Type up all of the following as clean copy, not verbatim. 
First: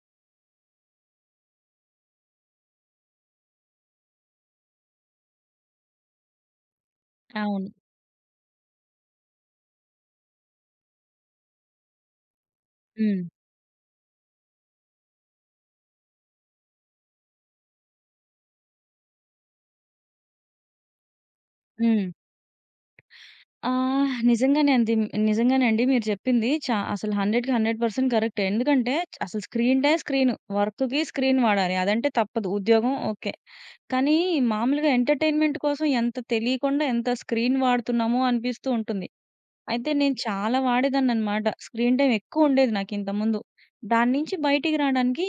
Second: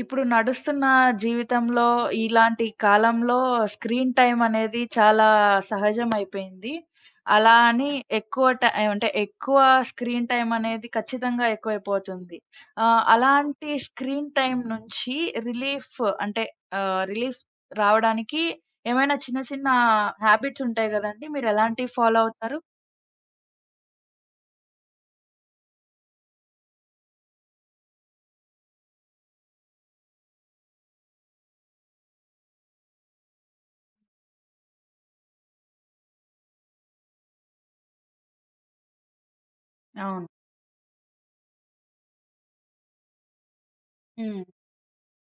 ఇప్పుడు నడుస్తున్న జీవితంలో ఇలాంటి కాలంలో స్క్రీన్ టైమ్ అనేది చాలా సహజమైపోయింది. అలా అవును. అని ఎక్కువ టైమ్ అంటే ఎక్కువ స్క్రీన్ టైమ్ అనేది ఖచ్చితంగా ఎక్కువైపోతుంది. హ్మ్. అలాంటి స్క్రీన్ టైమ్ నుంచి రిలీఫ్ అంటే రిలీఫ్ రావడానికి ఏమైనా చిన్న చిన్న హ్యాబిట్స్ ఉంటాయి గదండీ! మీరెలాంటివి హ్మ్. ఫాలో అవుతారు? నిజంగానే అంది. నిజంగానే అండి. మీరు చెప్పింది అసలు 100కి 100% కరెక్టే. ఎందుకంటే అసలు స్క్రీన్ టైమ్ స్క్రీన్. వర్క్‌కి స్క్రీన్ వాడాలి. అదంటే తప్పదు. ఉద్యోగం ఓకే. కానీ మామూలుగా ఎంటర్‌టైన్‌మెంట్ కోసం ఎంత తెలియకుండా ఎంత స్క్రీన్ వాడుతున్నామో అనిపిస్తూ ఉంటుంది. అయితే నేను అవును. చాలా వాడేదాన్ననమాట. స్క్రీన్ టైమ్ ఎక్కువ ఉండేది నాకు ఇంతకుముందు. దాని నుంచి హ్మ్. బయటికి రావడానికి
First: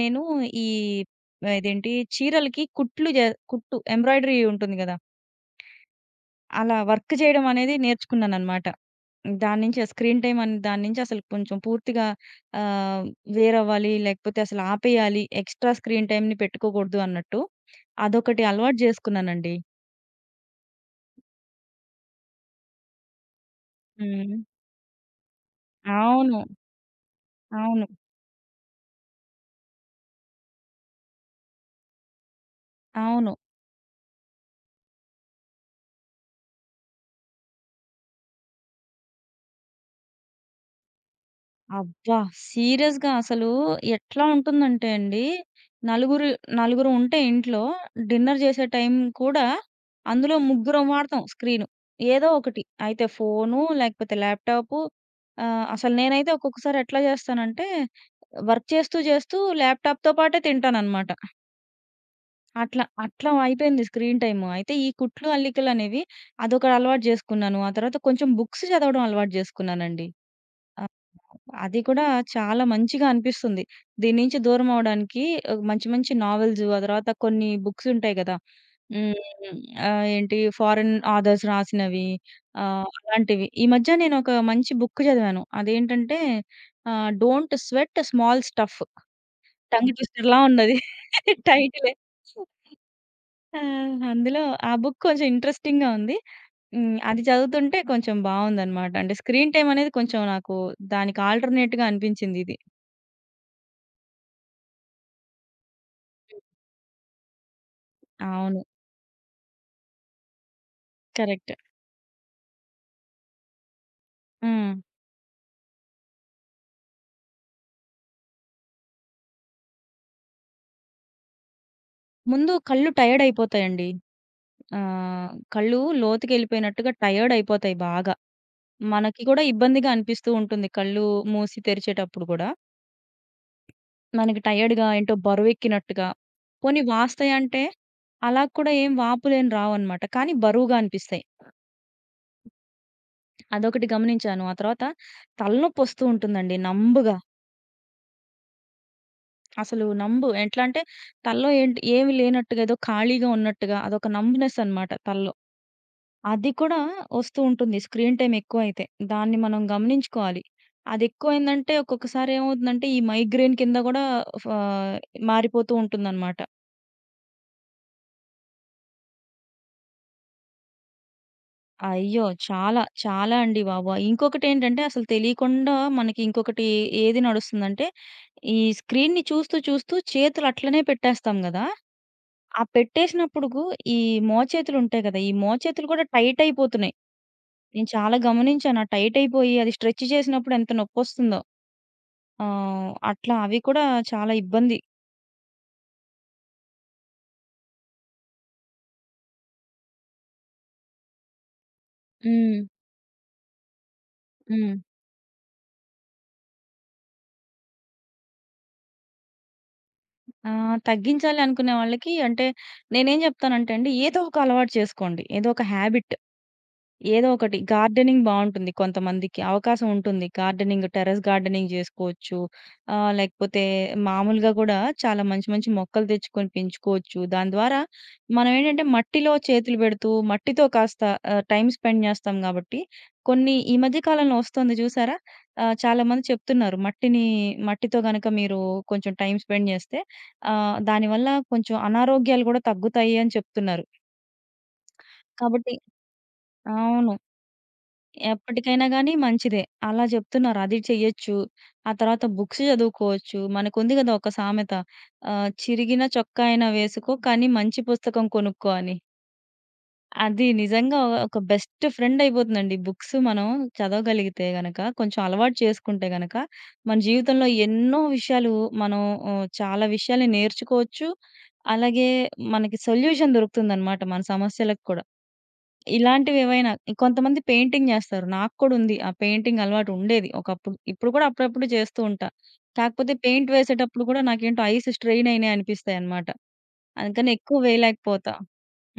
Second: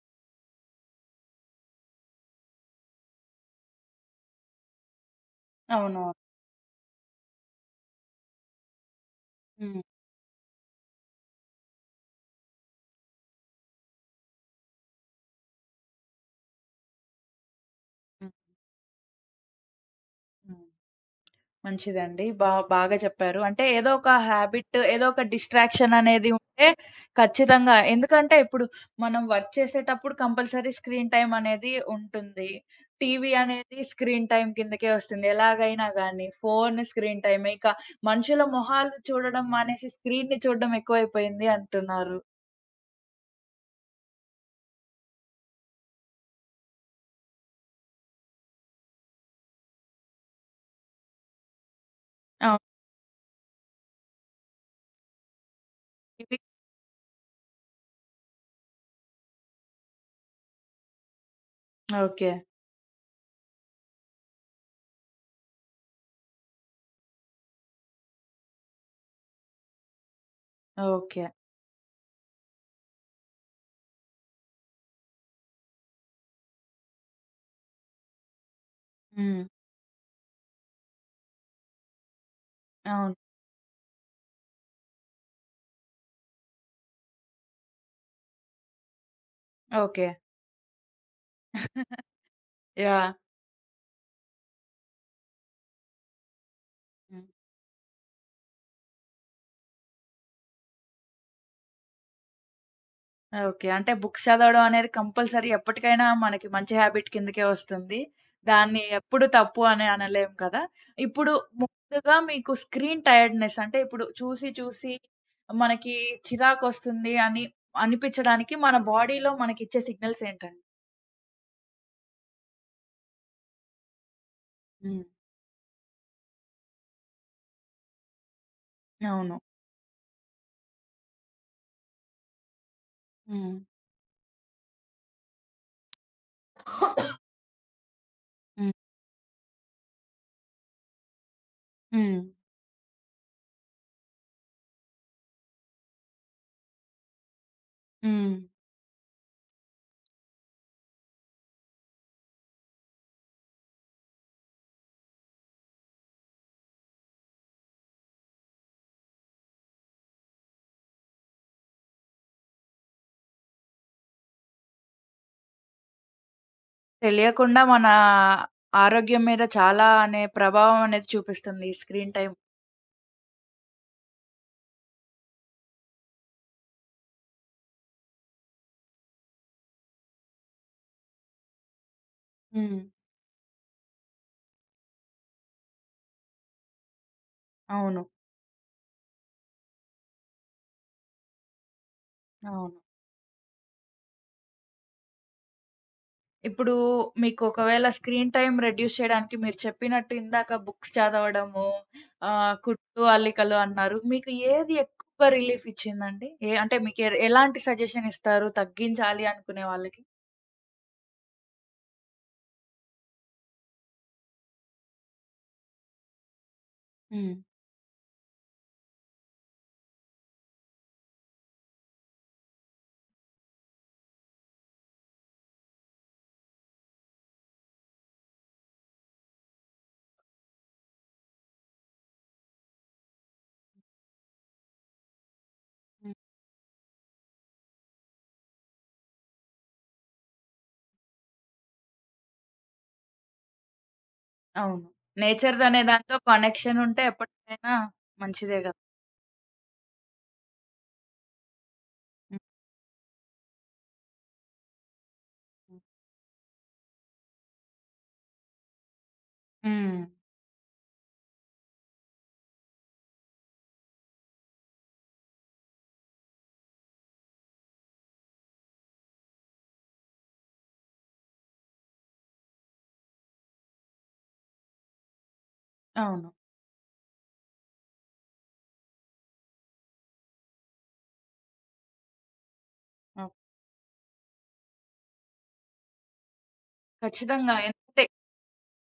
నేను ఈ ఇదేంటి చీరలకి కుట్లు కుట్టు ఎంబ్రాయిడరీ ఉంటుంది గదా! అవునవును. అలా వర్క్ చేయడం అనేది నేర్చుకున్నాననమాట. దాని నుంచి హ్మ్. ఆ స్క్రీన్ టైమ్ దాని నుంచి అసలు కొంచెం పూర్తిగా ఆహ్, వేరవ్వాలి. లేకపోతే అసలు ఆపేయాలి. ఎక్స్‌ట్రా స్క్రీన్ టైమ్‌ని పెట్టుకోకూడదు అన్నట్టు. హ్మ్. అదొకటి అలవాటు జేసుకున్నానండి. హ్మ్. మంచిదండి. బాగా చెప్పారు. అంటే ఏదో ఒక హ్మ్. హ్యాబిట్, ఏదో ఒక డిస్ట్రాక్షన్ అనేది అవును. ఉంటే ఖచ్చితంగా, అవును. ఎందుకంటే ఇప్పుడు మనం వర్క్ చేసేటప్పుడు కంపల్సరీ స్క్రీన్ టైమ్ అనేది ఉంటుంది. టీవీ అవును. అనేది స్క్రీన్ టైమ్ కిందకే వస్తుంది. ఎలాగైనా గానీ, ఫోన్ స్క్రీన్ టైమే. ఇక మనుషుల మొహాలు చూడడం మానేసి స్క్రీన్‌ని చూడడం ఎక్కువైపోయింది అబ్బా! అంటున్నారు. సీరియస్‌గా అసలు ఎట్లా ఉంటుందంటే అండి, నలుగురు నలుగురు ఉంటే ఇంట్లో డిన్నర్ చేసే టైం కూడా అందులో ముగ్గురం వాడతాం స్క్రీను. ఏదో ఒకటి. అవును. అయితే ఫోను, లేకపోతే ల్యాప్‌టాపు. అసలు నేనైతే ఇవి ఒక్కొక్కసారి ఎట్లా చేస్తానంటే, వర్క్ చేస్తూ చేస్తూ ల్యాప్‌టాప్‌తో పాటే తింటాననమాట. ఓకే. అట్లా, అట్లా అయిపోయింది స్క్రీన్ టైము. అయితే ఈ కుట్లు, అల్లికలనేవి అదొక అలవాటు జేసుకున్నాను. ఆ తర్వాత కొంచెం బుక్స్ చదవడం అలవాటు జేసుకున్నానండి. ఆ! ఓకే. అది కూడా చాలా మంచిగా అనిపిస్తుంది. దీని నుంచి దూరం అవ్వడానికి మంచి మంచి నావెల్స్, ఆ తర్వాత కొన్ని బుక్స్ ఉంటాయి గదా! హ్మ్. హ్మ్. ఏంటి ఫారెన్ ఆథర్స్ రాసినవి, అవును. అలాంటివి. ఈ మధ్య నేను ఒక మంచి బుక్ చదివాను. అదేంటంటే, 'don't sweat small stuff'. Tongue okay. ట్విస్టర్‌లా ఉన్నది టైటిలే. యాహ్! ఆ! అందులో, ఆ బుక్ కొంచెం ఇంట్రెస్టింగ్‌గా ఉంది. హ్మ్. అది హ్మ్. చదువుతుంటే కొంచెం బావుందనమాట. అంటే స్క్రీన్ టైమ్ అనేది కొంచెం నాకు దానికి ఆల్టర్‌నేట్‌గా అనిపించిందిది. ఓకే. అంటే బుక్స్ చదవడం అనేది కంపల్సరీ ఎప్పటికైనా మనకి మంచి హాబిట్ కిందకే వస్తుంది. అవును. దాన్ని ఎప్పుడు తప్పు అని అనలేం కదా! ఇప్పుడు కరెక్ట్. ముందుగా మీకు స్క్రీన్ టైర్డ్‌నెస్ అంటే ఇప్పుడు చూసి హ్మ్. చూసి మనకి చిరాకొస్తుంది అని అనిపించడానికి మన బాడీలో మనకిచ్చే సిగ్నల్స్ ఏంటండి? ముందు కళ్ళు టైర్డ్ అయిపోతాయండి. హ్మ్. కళ్ళు లోతుకెళ్ళిపోయినట్టుగా టైర్డ్ అయిపోతాయి బాగా. మనకి అవును. కూడా ఇబ్బందిగా అనిపిస్తూ ఉంటుంది కళ్ళు మూసి తెరిచేటప్పుడు గూడా. హ్మ్. మనకి టైర్డ్‌గా, ఏంటో బరువెక్కినట్టుగా. పోనీ వాస్తాయంటే, అలా హ్మ్. కూడా ఏం వాపులేం రావన్నమాట. కానీ బరువుగా అనిపిస్తాయి. హ్మ్. అదొకటి గమనించాను. ఆ తర్వాత తలనొప్పొస్తూ ఉంటుందండి నంబుగా. హ్మ్. అసలు నంబు ఎట్లా అంటే, తలలో ఏంటి ఏమి లేనట్టుగా ఏదో ఖాళీగా ఉన్నట్టుగా అదొక నంబ్‌నెస్ అన్నమాట తలలో. అది కూడా వస్తూ ఉంటుంది స్క్రీన్ టైమ్ ఎక్కువైతే. దాన్ని మనం గమనించుకోవాలి. అదెక్కువైందంటే ఒక్కొక్కసారి ఏమవుతుందంటే ఈ మైగ్రేన్ కింద గూడా ఫా మారిపోతూ ఉంటుందనమాట. తెలియకుండా మన ఆరోగ్యం మీద చాలా అనే ప్రభావం అనేది చూపిస్తుంది ఈ స్క్రీన్ అయ్యో! టైమ్. చాలా, చాలా అండి బాబు. ఇంకొకటేంటంటే అసలు తెలియకుండా మనకి ఇంకొకటి ఏది నడుస్తుందంటే, ఈ స్క్రీన్‌ని చూస్తూ చూస్తూ చేతులు అట్లనే పెట్టేస్తాం గదా! ఆ హ్మ్. పెట్టేసినప్పుడుకు ఈ మోచేతులుంటాయి గదా! ఈ మోచేతులు కూడా టైట్ అయిపోతున్నాయి. నేను అవును. చాలా గమనించాను. ఆ టైట్ అయిపోయి అది స్ట్రెచ్ చేసినప్పుడు ఎంత నొప్పొస్తుందో. అవును. అట్లా అవి కూడా చాలా ఇబ్బంది. ఇప్పుడు మీకు ఒకవేళ స్క్రీన్ టైమ్ రెడ్యూస్ చేయడానికి మీరు చెప్పినట్టు ఇందాక బుక్స్ చదవడము, హ్మ్. కుట్లు, అల్లికలు అన్నారు. మీకు హ్మ్. ఏది ఎక్కువ రిలీఫ్ ఇచ్చిందండి? ఏ అంటే మీకు ఎ ఎలాంటి సజెషన్ ఇస్తారు తగ్గించాలి అనుకునే వాళ్ళకి? ఆ! తగ్గించాలి అనుకునే వాళ్ళకి అంటే, నేనేం జెప్తానంటే అండి, ఏదో ఒక అలవాటు చేసుకోండి. ఏదో ఒక హాబిట్. ఏదో హ్మ్. ఒకటి. గార్డెనింగ్ బావుంటుంది కొంతమందికి. అవకాశం ఉంటుంది. గార్డెనింగ్, టెర్రస్ గార్డెనింగ్ జేసుకోవచ్చు. లేకపోతే మామూలుగా గూడా చాలా మంచి మంచి మొక్కలు తెచ్చుకొని పెంచుకోవచ్చు. దాని ద్వారా మనం ఏంటంటే మట్టిలో చేతులు పెడుతూ, మట్టితో కాస్త టైమ్ స్పెండ్ జేస్తాం గాబట్టి, కొన్ని ఈ మధ్య కాలంలో ఒస్తుంది జూసారా? హ్మ్. చాలామంది చెప్తున్నారు. మట్టితో గనక మీరు కొంచెం టైమ్ స్పెండ్ జేస్తే దానివల్ల కొంచెం అనారోగ్యాలు గూడా తగ్గుతాయి అని చెప్తున్నారు. అవును. కాబట్టి నేచర్‌దనే దాంతో కనెక్షన్ ఉంటే అవును, ఎప్పటికైనా మంచిదే గదా! ఎప్పటికైనా గాని మంచిదే. అలా చెప్తున్నారు. అది చెయ్యొచ్చు. ఆ తర్వాత బుక్స్ చదువుకోవచ్చు. మనకుంది కదా ఒక సామెత, హ్మ్. చిరిగిన చొక్కా అయినా వేసుకో కానీ మంచి పుస్తకం కొనుక్కో అని. హ్మ్. అది నిజంగా ఒక బెస్ట్ ఫ్రెండ్ అయిపోతుందండి. బుక్స్ మనం చదవగలిగితే గనక, కొంచెం అలవాటు చేసుకుంటే గనక, మన జీవితంలో ఎన్నో విషయాలు మనం, చాలా విషయాల్ని నేర్చుకోవచ్చు. అలాగే మనకి సొల్యూషన్ దొరుకుతుందనమాట మన సమస్యలకు కూడా. అవును. ఇలాంటివేవైనా. కొంతమంది పెయింటింగ్ జేస్తారు. నాకు కూడా ఉంది ఆ పెయింటింగ్ అలవాటు ఉండేది ఒకప్పుడు. ఇప్పుడు కూడా అప్పుడప్పుడు చేస్తూ ఉంటా. కాకపోతే అవును. పెయింట్ వేసేటప్పుడు కూడా నాకేంటో ఐస్ స్ట్రెయిన్ అయినయి అనిపిస్తాయన్నమాట. అందుకని ఖచ్చితంగా. ఎక్కువ వేయలేకపోతా.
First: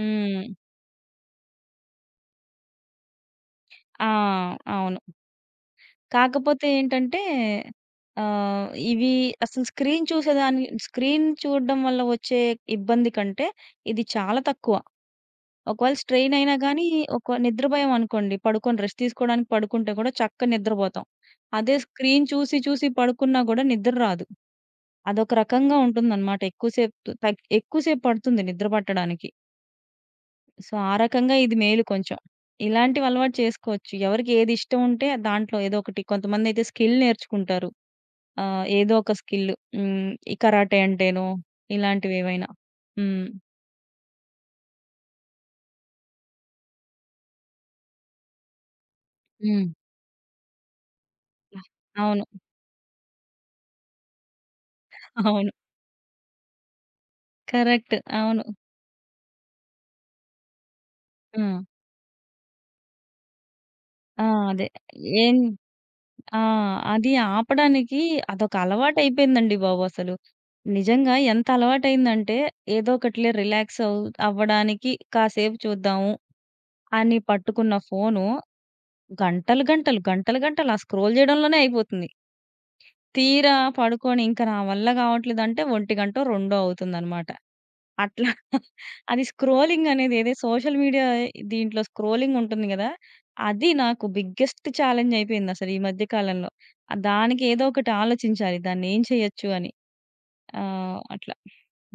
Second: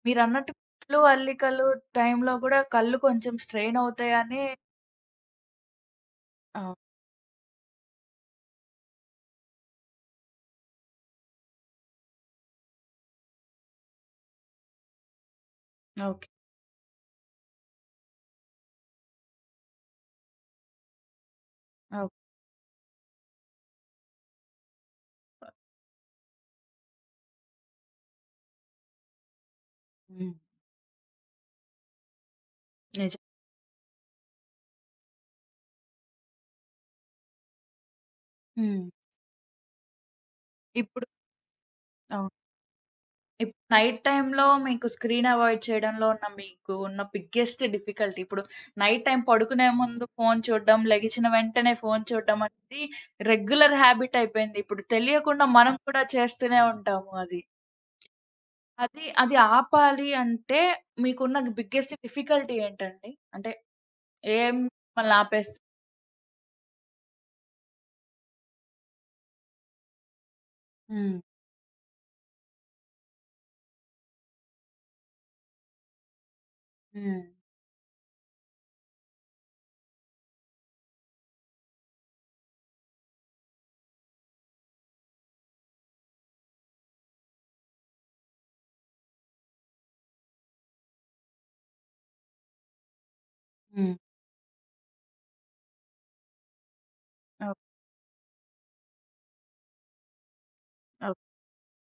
హ్మ్. మీరన్నట్టు కుట్లు, అల్లికలు టైమ్‌లో గూడా కళ్ళు కొంచెం స్ట్రెయిన్ ఆ! అవుతాయని. అవును. కాకపోతే అవును. ఏంటంటే, ఆహ్, ఇవి అసలు స్క్రీన్ చూడడం వల్ల వచ్చే ఇబ్బంది కంటే ఇది చాలా తక్కువ. ఒకవేళ ఓకే. స్ట్రెయిన్ అయినా గానీ, ఒక నిద్రపోయాం అనుకోండి, పడుకొని రెస్ట్ తీసుకోవడానికి పడుకుంటే కూడా చక్కగా నిద్రపోతాం. అదే ఓకే. స్క్రీన్ చూసి, చూసి పడుకున్నా గూడా నిద్ర రాదు. అదొక రకంగా ఉంటుందనమాట. ఎక్కువ సేపు పడుతుంది నిద్ర పట్టడానికి. హ్మ్. సో, ఆ రకంగా ఇది మేలు కొంచెం. ఇలాంటివి నిజం. అలవాటు చేసుకోవచ్చు. ఎవరికి ఏది ఇష్టం ఉంటే దాంట్లో ఏదో ఒకటి. కొంతమందయితే స్కిల్ నేర్చుకుంటారు. హ్మ్. ఏదో ఒక స్కిల్. హ్మ్. ఈ కరాటే ఇప్పుడు అంటేనో అవును. ఇలాంటివేవైనా. హ్మ్. నైట్ టైమ్‌లో మీకు స్క్రీన్ అవాయిడ్ చేయడంలో ఉన్న మీకు ఉన్న బిగ్గెస్ట్ డిఫికల్టీ ఇప్పుడు నైట్ టైమ్ పడుకునే హ్మ్. ముందు ఫోను చూడడం, లెగిచిన వెంటనే ఫోను అవును. చూడడం అనేది రెగ్యులర్ హాబిట్ అయిపోయింది. ఇప్పుడు తెలియకుండా అవును. మనం కూడా చేస్తూనే ఉంటాము అది. కరెక్ట్. అవును. అది ఆపాలి అంటే మీకున్న హ్మ్. బిగ్గెస్ట్ డిఫికల్టీ ఏంటండి? అంటే ఆ! ఏం అదే. మిమ్మల్ని ఏం ఆపేస్తుంది? ఆ! అది ఆపడానికి అదొక అలవాటయిపోయిందండి బాబు అసలు. నిజంగా హ్మ్. ఎంత అలవాటయిందంటే, ఏదో ఒకటిలే రిలాక్స్ అవ్వడానికి కాసేపు చూద్దాము అని హ్మ్. పట్టుకున్న ఫోను గంటలు, గంటలు, గంటలు, గంటలు ఆ స్క్రోల్ చేయడంలోనే అయిపోతుంది. తీరా పడుకొని ఇంక నా వల్ల కావట్లేదంటే 1:00, 2:00 అవుతుందనమాట. అట్లా. అది స్క్రోలింగ్ అనేదేదో, సోషల్ మీడియా దీంట్లో స్క్రోలింగ్ ఉంటుంది గదా! అది హ్మ్. నాకు బిగ్గెస్ట్ ఛాలెంజ్ అయిపోయిందసలు ఈ మధ్య కాలంలో. దానికి ఓహ్! ఏదో ఒకటి ఆలోచించాలి దాన్నేం చేయొచ్చు అని. ఓకే. అట్లా.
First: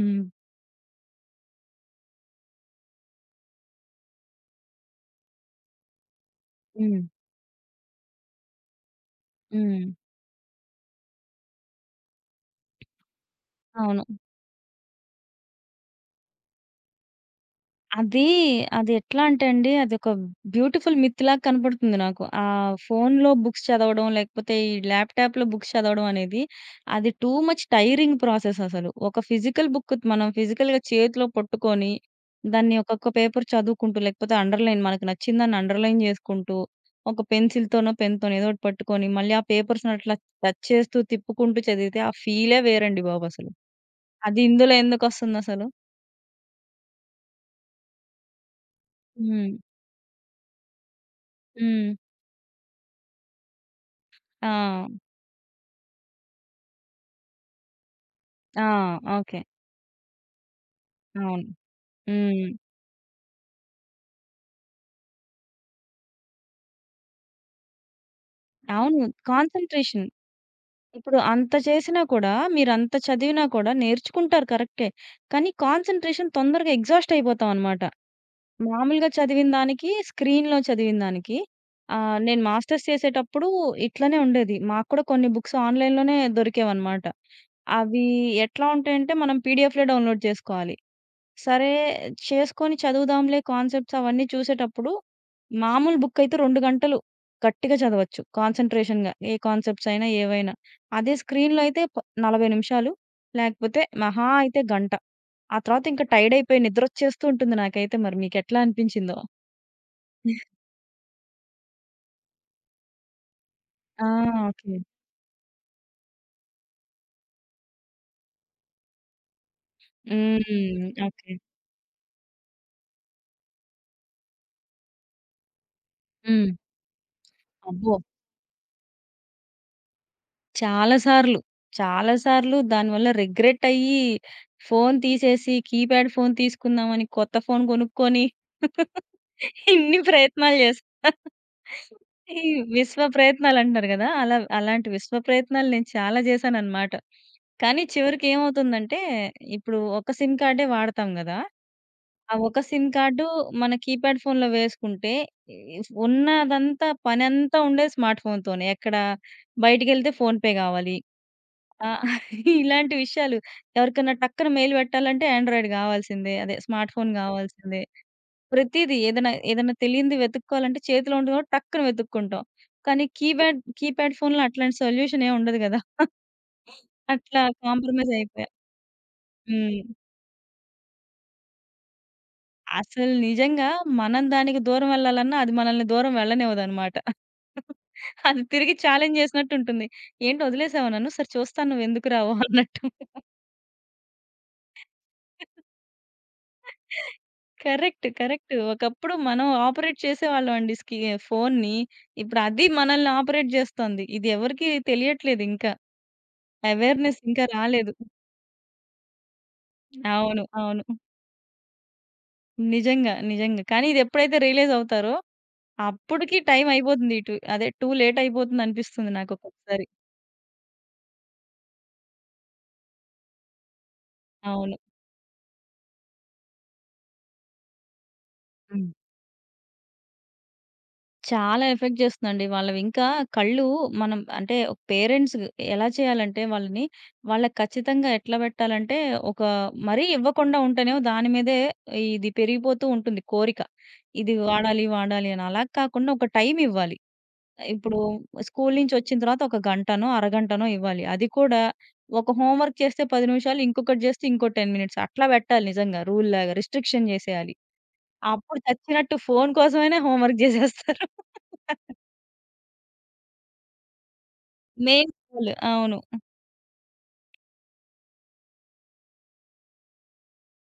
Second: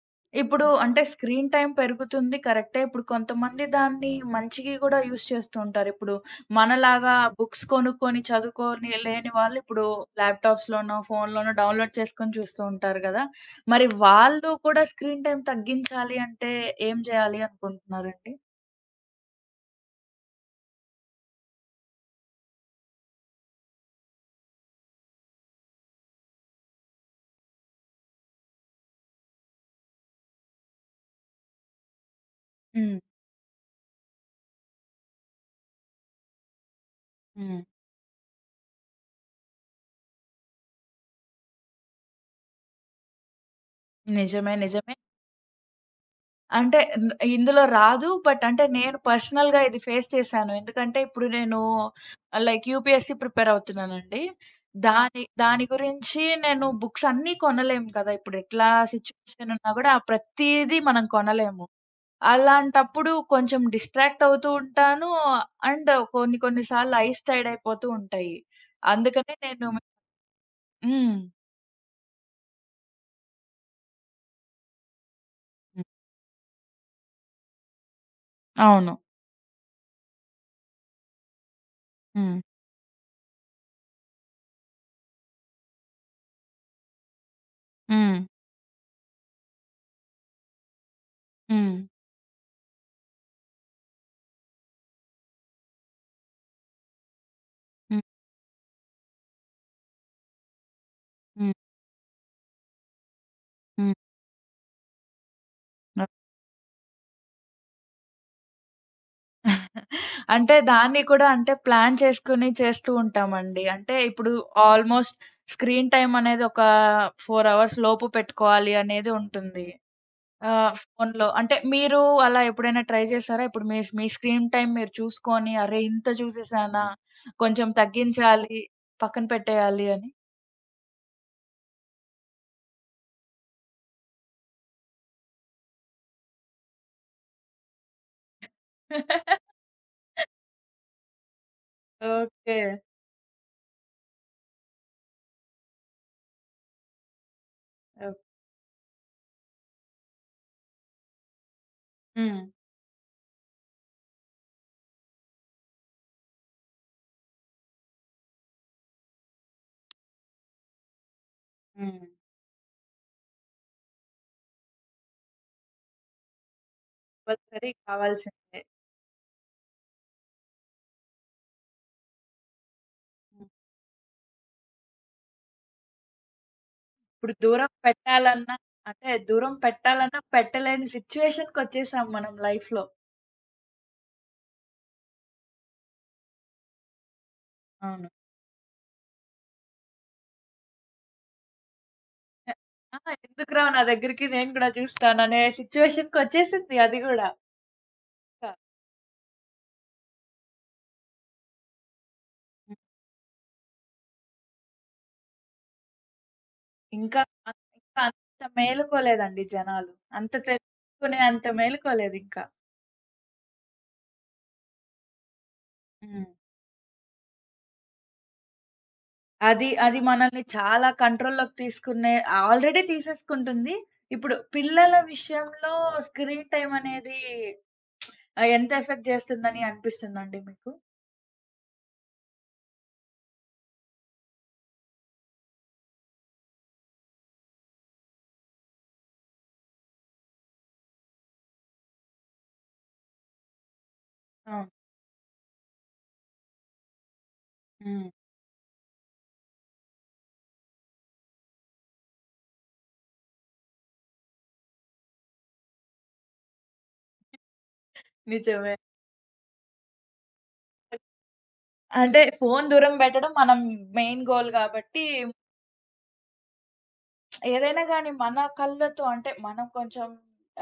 హ్మ్. ఇప్పుడు అంటే స్క్రీన్ టైమ్ పెరుగుతుంది కరెక్టే. ఇప్పుడు కొంతమంది దాన్ని మంచికి గూడా యూజ్ చేస్తూ ఉంటారు. ఇప్పుడు హ్మ్. మనలాగా బుక్స్ కొనుక్కొని చదువుకొని లేని వాళ్ళు ఇప్పుడు హ్మ్. ల్యాప్‌టాప్స్‌లోనో, ఫోన్‌లోనో డౌన్‌లోడ్ చేసుకొని చూస్తూ ఉంటారు గదా! మరి అవును. వాళ్ళు కూడా స్క్రీన్ టైమ్ తగ్గించాలి అంటే ఏం జేయాలి అది, అనుకుంటున్నారండి? అది ఎట్లా అంటే అండి, అదొక బ్యూటిఫుల్ మిత్‌లాగా కనపడుతుంది నాకు. ఫోనులో బుక్స్ చదవడం, లేకపోతే ఈ ల్యాప్‌టాప్‌లో బుక్స్ చదవడం అనేది, అది టూ మచ్ టైరింగ్ ప్రాసెస్ అసలు. ఒక ఫిజికల్ బుక్ మనం ఫిజికల్‌గా చేతిలో పట్టుకొని, దాన్ని హ్మ్. ఒక్కొక్క పేపర్ చదువుకుంటూ, లేకపోతే అండర్‌లైన్ మనకు నచ్చిందాన్ని అండర్‌లైన్ చేసుకుంటూ, ఒక హ్మ్. పెన్సిల్‌తోనో, పెన్‌తోనో ఏదో ఒకటి పట్టుకొని, మళ్ళీ ఆ పేపర్స్‌ని అట్లా టచ్ చేస్తూ, తిప్పుకుంటూ చదివితే ఆ ఫీలే వేరండి బాబసలు. అది నిజమే. ఇందులో నిజమే. ఎందుకొస్తుందసలు? అంటే న్ ఇందులో రాదు. బట్ అంటే నేను హ్మ్. పర్సనల్‌గా ఇది ఫేస్ చేశాను. ఎందుకంటే ఇప్పుడు నేను హ్మ్. లైక్ యూపీఎస్‌సీ ప్రిపేర్ అవుతున్నానండి. ఆ! దాని దాని గురించి నేను బుక్స్ అన్నీ కొనలేము కదా! ఇప్పుడు ఆ! ఎట్లా ఓకే. సిట్యుయేషన్ ఉన్నా కూడా ప్రతీదీ మనం అవును. కొనలేము. హ్మ్. అలాంటప్పుడు కొంచెం డిస్ట్రాక్ట్ అవుతూ ఉంటాను. అండ్ కొన్ని కొన్ని సార్లు ఐస్ టైర్డ్ అయిపోతూ ఉంటాయి. అవును. అందుకనే నేను కాన్సంట్రేషన్. ఇప్పుడు హ్మ్. అంత చేసినా కూడా, మీరంత చదివినా కూడా నేర్చుకుంటారు కరెక్టే. కానీ హ్మ్. కాన్సంట్రేషన్ తొందరగా ఎగ్జాస్ట్ అయిపోతామనమాట. అవును. మామూలుగా చదివిన దానికి, స్క్రీన్‌లో చదివిన దానికి, హ్మ్. నేను మాస్టర్స్ చేసేటప్పుడు ఇట్లనే ఉండేది. మాకు కూడా కొన్ని బుక్స్ ఆన్‌లైన్‌లోనే దొరికేవనమాట. అవి హ్మ్. ఎట్లా ఉంటాయంటే, మనం పీడీఎఫ్‌లే డౌన్‌లోడ్ చేసుకోవాలి. సరే హ్మ్. చేసుకొని చదువుదాంలే కాన్సెప్ట్స్ అవన్నీ చూసేటప్పుడు, మామూలు బుక్ అయితే 2 గంటలు గట్టిగా హ్మ్. చదవచ్చు కాన్సంట్రేషన్‌గా, ఏ కాన్సెప్ట్స్ అయినా ఏవైనా. అదే హ్మ్. స్క్రీన్‌లో అయితే 40 నిమిషాలు, లేకపోతే హ్మ్. మహా అయితే గంట. ఆ తర్వాత ఇంకా ఓహ్! టైర్డ్ అయిపోయి నిద్రొచ్చేస్తూ ఉంటుంది నాకైతే. మరి మీకెట్లా అనిపించిందో? అంటే దాన్ని కూడా అంటే ప్లాన్ చేసుకొని చేస్తూ ఉంటామండి. అంటే ఆ! ఇప్పుడు ఓకే. ఆల్‌మోస్ట్ స్క్రీన్ టైమ్ అనేది ఒక 4 అవర్స్ లోపు పెట్టుకోవాలి అనేది ఉంటుంది. హ్మ్. ఫోనులో ఓకే. అంటే మీరు అలా ఎప్పుడైనా ట్రై చేసారా? ఇప్పుడు మీ మీ స్క్రీన్ టైమ్ మీరు చూసుకొని అరే! ఇంత హ్మ్. చూసేసానా? కొంచెం అబ్బో! తగ్గించాలి, పక్కన పెట్టేయాలి అని. చాలా సార్లు. చాలా సార్లు దానివల్ల రిగ్రెట్ అయ్యి ఫోను తీసేసి కీప్యాడ్ ఫోను తీసుకుందామని కొత్త ఫోను కొనుక్కొని ఇన్ని ప్రయత్నాలు చేశా. ఈ ఓకే. విశ్వ ప్రయత్నాలంటారు గదా! అలాంటి విశ్వ ప్రయత్నాలు నేను చాలా చేశానన్నమాట. కానీ ఓకే. చివరికి ఏమవుతుందంటే, ఇప్పుడు ఒక సిమ్ కార్డే వాడతాం గదా! ఆ హ్మ్. ఒక సిమ్ కార్డు మన కీప్యాడ్ ఫోనులో వేసుకుంటే, ఈ ఉన్నదంతా పనంతా ఉండేది స్మార్ట్ ఫోనుతోనే. ఎక్కడ బయటికెళ్తే ఫోన్‌పే గావాలి. ఆ! హ్మ్. ఇలాంటి విషయాలు. ఎవరికన్నా టక్కున మెయిల్ పెట్టాలంటే ఆండ్రాయిడ్ గావాల్సిందే. అదే స్మార్ట్ ఫోన్ కంపల్సరీ గావాల్సిందే. కావాల్సిందే. ప్రతీదీ ఏదైనా, తెలియనిది వెతుక్కోవాలంటే చేతిలో ఉండదు కాబట్టి టక్కున వెతుక్కుంటాం. కానీ కీప్యాడ్ ఫోన్‌లో అట్లాంటి సొల్యూషన్ ఏం ఉండదు గదా! ఇప్పుడు అట్లా దూరం కాంప్రమైజ్ అయిపోయా. పెట్టాలన్నా, అంటే దూరం హ్మ్. పెట్టాలన్నా పెట్టలేని సిట్యుయేషన్‌కొచ్చేసాం మనం లైఫ్‌లో. అసలు నిజంగా మనం దానికి దూరం వెళ్ళాలన్నా అది మనల్ని దూరం వెళ్ళనివ్వదనమాట. అవును. అది తిరిగి ఛాలెంజ్ చేసినట్టు ఉంటుంది. ఏంటి వదిలేసావా నన్ను? సరే చూస్తాను నువ్వు ఎందుకు రావో ఎ అన్నట్టు. ఆ! ఎందుకురా నా దగ్గరికి నేను కూడా చూస్తాననే సిట్యుయేషన్‌కొచ్చేసింది అది గూడా. కరెక్ట్. ఇంకా, కరెక్ట్. ఒకప్పుడు మనం ఆపరేట్ చేసేవాళ్ళం అండి ఫోన్ని. ఇప్పుడు అది హ్మ్. మనల్ని ఆపరేట్ జేస్తోంది. ఇది ఎవరికీ తెలియట్లేదు ఇంకా. ఇంకా అవేర్‌నెస్ ఇంకా రాలేదు. ఇంకా అంత మేలుకోలేదండి జనాలు. అంత అవును. అవును. తెలుసుకునే అంత మేలుకోలేదింకా. నిజంగా. నిజంగా. కానీ ఇది ఎప్పుడైతే రియలైజ్ అవుతారో హ్మ్. అప్పటికి టైం అయిపోతుంది. ఇటు అదే టూ లేట్ అయిపోతుందనిపిస్తుంది నాకు అది. ఒక్కొక్కసారి. అది మనల్ని చాలా కంట్రోల్‌లోకి తీసుకునే ఆల్రెడీ తీసేసుకుంటుంది. ఇప్పుడు అవును. పిల్లల విషయంలో స్క్రీన్ టైమ్ అనేది ఎంత హ్మ్. ఎఫెక్ట్ చేస్తుందని అనిపిస్తుందండి మీకు? చాలా ఎఫెక్ట్ చేస్తుందండి. వాళ్ళవింకా కళ్ళు, మనం అంటే పేరెంట్స్ ఎలా చేయాలంటే వాళ్ళని, వాళ్ళకి ఖచ్చితంగా ఎట్లా పెట్టాలంటే, ఒక మరీ ఇవ్వకుండా ఉంటేనేమో దాని మీదే ఇది పెరిగిపోతూ ఉంటుంది కోరిక. ఇది అవును. వాడాలి, వాడాలి అని. అలా కాకుండా ఒక టైమ్ ఇవ్వాలి. ఇప్పుడు హ్మ్. స్కూలు నుంచి వచ్చిన తర్వాత ఒక గంటనో, అరగంటనో ఇవ్వాలి. అది కూడా ఒక హోమ్ వర్క్ చేస్తే 10 నిమిషాలు, ఇంకొకటి చేస్తే ఇంకో 10 మినిట్స్ అట్లా పెట్టాలి. నిజంగా రూల్‌లాగా రిస్ట్రిక్షన్ చేసేయాలి. అప్పుడు నిజమే. చచ్చినట్టు ఫోను కోసమైనా హోమ్ వర్క్ చేసేస్తారు. అంటే ఫోను దూరం పెట్టడం మనం మెయిన్ గోల్ గాబట్టి మెయిన్ రోల్. అవును. ఏదైనా గాని మన కళ్ళతో అంటే మనం కొంచెం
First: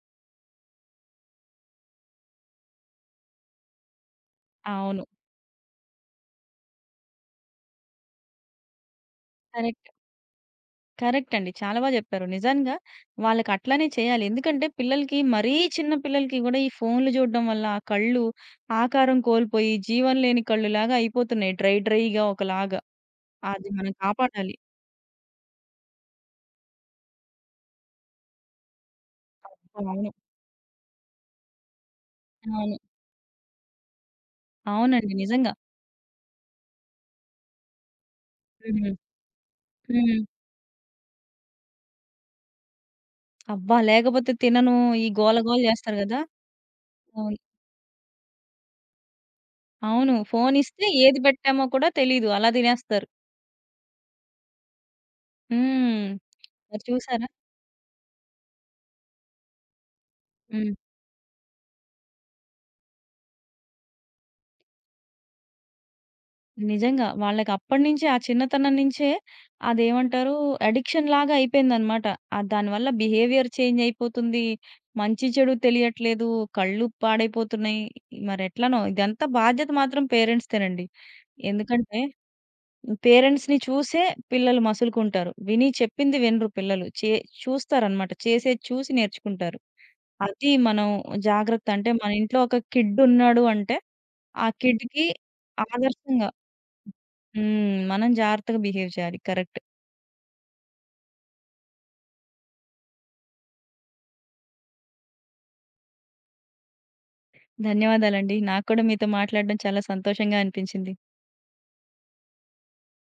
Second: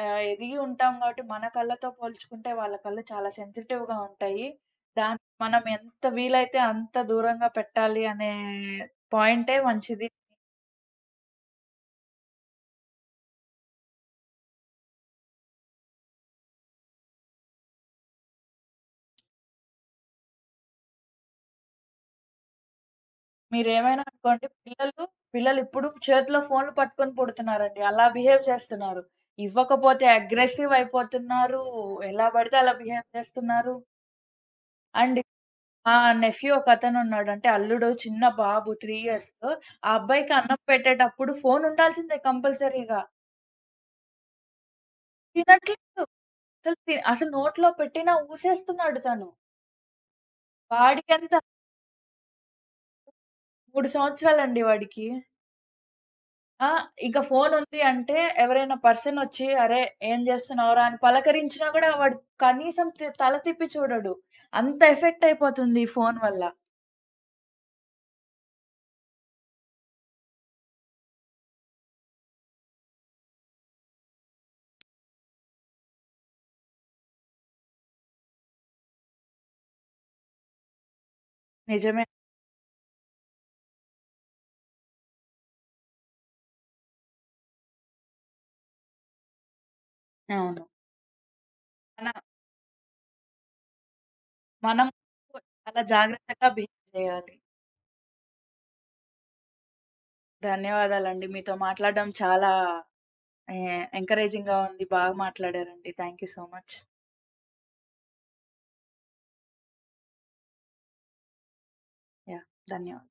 ఎదిగి ఉంటాం కాబట్టి మన కళ్ళతో పోల్చుకుంటే వాళ్ళ కళ్ళు చాలా సెన్సిటివ్‌గా ఉంటాయి. అవును. దాన్ని మనం ఎంత వీలైతే అంత దూరంగా పెట్టాలి అనే పాయింటే కరెక్ట్. మంచిది. కరెక్ట్ అండి. చాలా జెప్పారు. నిజంగా వాళ్ళకి అట్లనే చేయాలి. ఎందుకంటే పిల్లలకి మరీ చిన్న పిల్లలకి గూడా ఈ ఫోన్‌లు జూడడం వల్ల ఆ కళ్ళు ఆకారం కోల్పోయి జీవం లేని కళ్ళులాగా అయిపోతున్నాయి. డ్రై డ్రైగా ఒకలాగా. అది మనం మీరేమైనా అనుకోండి, కాపాడాలి. పిల్లలిప్పుడు చేతిలో ఫోన్‌లు పట్టుకొని పుడుతున్నారండి. అలా బిహేవ్ చేస్తున్నారు. ఇవ్వకపోతే అవును. అగ్రెసివ్ అయిపోతున్నారు. ఎలా పడితే అలా అవును. బిహేవ్ చేస్తున్నారు. అవునండి. అండ్ నిజంగా. ఆ! నెఫ్యూ ఒకతనున్నాడు. అంటే అల్లుడు చిన్న బాబు 3 హ్మ్. ఇయర్స్. ఆ హ్మ్. అబ్బాయికి అన్నం పెట్టేటప్పుడు ఫోను ఉండాల్సిందే కంపల్సరీగా. అబ్బా! లేకపోతే తినను. ఈ గోల గోల జేస్తారు తినట్లేదు. గదా! అసలు అవును. నోట్లో పెట్టినా ఊసేస్తున్నాడు తను. అవును. ఫోనిస్తే ఏది వాడికెంత పెట్టామో కూడా తెలీదు. అలా తినేస్తారు. 3 సంవత్సరాలండి వాడికి. హ్మ్. ఆ! మరి ఇక చూసారా? ఫోనుంది అంటే ఎవరైనా పర్సనొచ్చి, "అరే! ఏం హ్మ్. జేస్తున్నావురా?" అని పలకరించినా గూడా వాడు కనీసం తల తిప్పి చూడడు. అంత ఎఫెక్ట్ అయిపోతుంది ఈ ఫోను వల్ల. నిజంగా. వాళ్ళకప్పటినుంచే ఆ చిన్నతనం నుంచే అదేమంటారు, అడిక్షన్ లాగా అయిపోయిందనమాట. దానివల్ల బిహేవియర్ చేంజ్ అయిపోతుంది. మంచి చెడు తెలియట్లేదు. కళ్ళు పాడైపోతున్నాయి. మరెట్లనో ఇదంతా బాధ్యత మాత్రం పేరెంట్స్‌దేనండి. ఎందుకంటే నిజమే. పేరెంట్స్‌ని చూసే పిల్లలు మసులుకుంటారు. విని చెప్పింది వినరు పిల్లలు. చూస్తారనమాట. చేసేది చూసి నేర్చుకుంటారు. అది అవును. మనం జాగ్రత్త. అంటే మన మన ఇంట్లో ఒక కిడ్ ఉన్నాడు అంటే ఆ మనం కిడ్‌కి అలా ఆదర్శంగా, జాగ్రత్తగా బిహేవ్ చేయాలి. హ్మ్, మనం జాగ్రత్తగా బిహేవ్ చేయాలి. కరెక్ట్. ధన్యవాదాలండి. మీతో మాట్లాడడం చాలా ఎ ఎంకరేజింగ్‌గా ఉంది. బాగా మాట్లాడారండి. Thank you so much. ధన్యవాదాలండి. నాకు కూడా మీతో మాట్లాడడం చాలా సంతోషంగా అనిపించింది. యాహ్! ధన్యవాదాలు.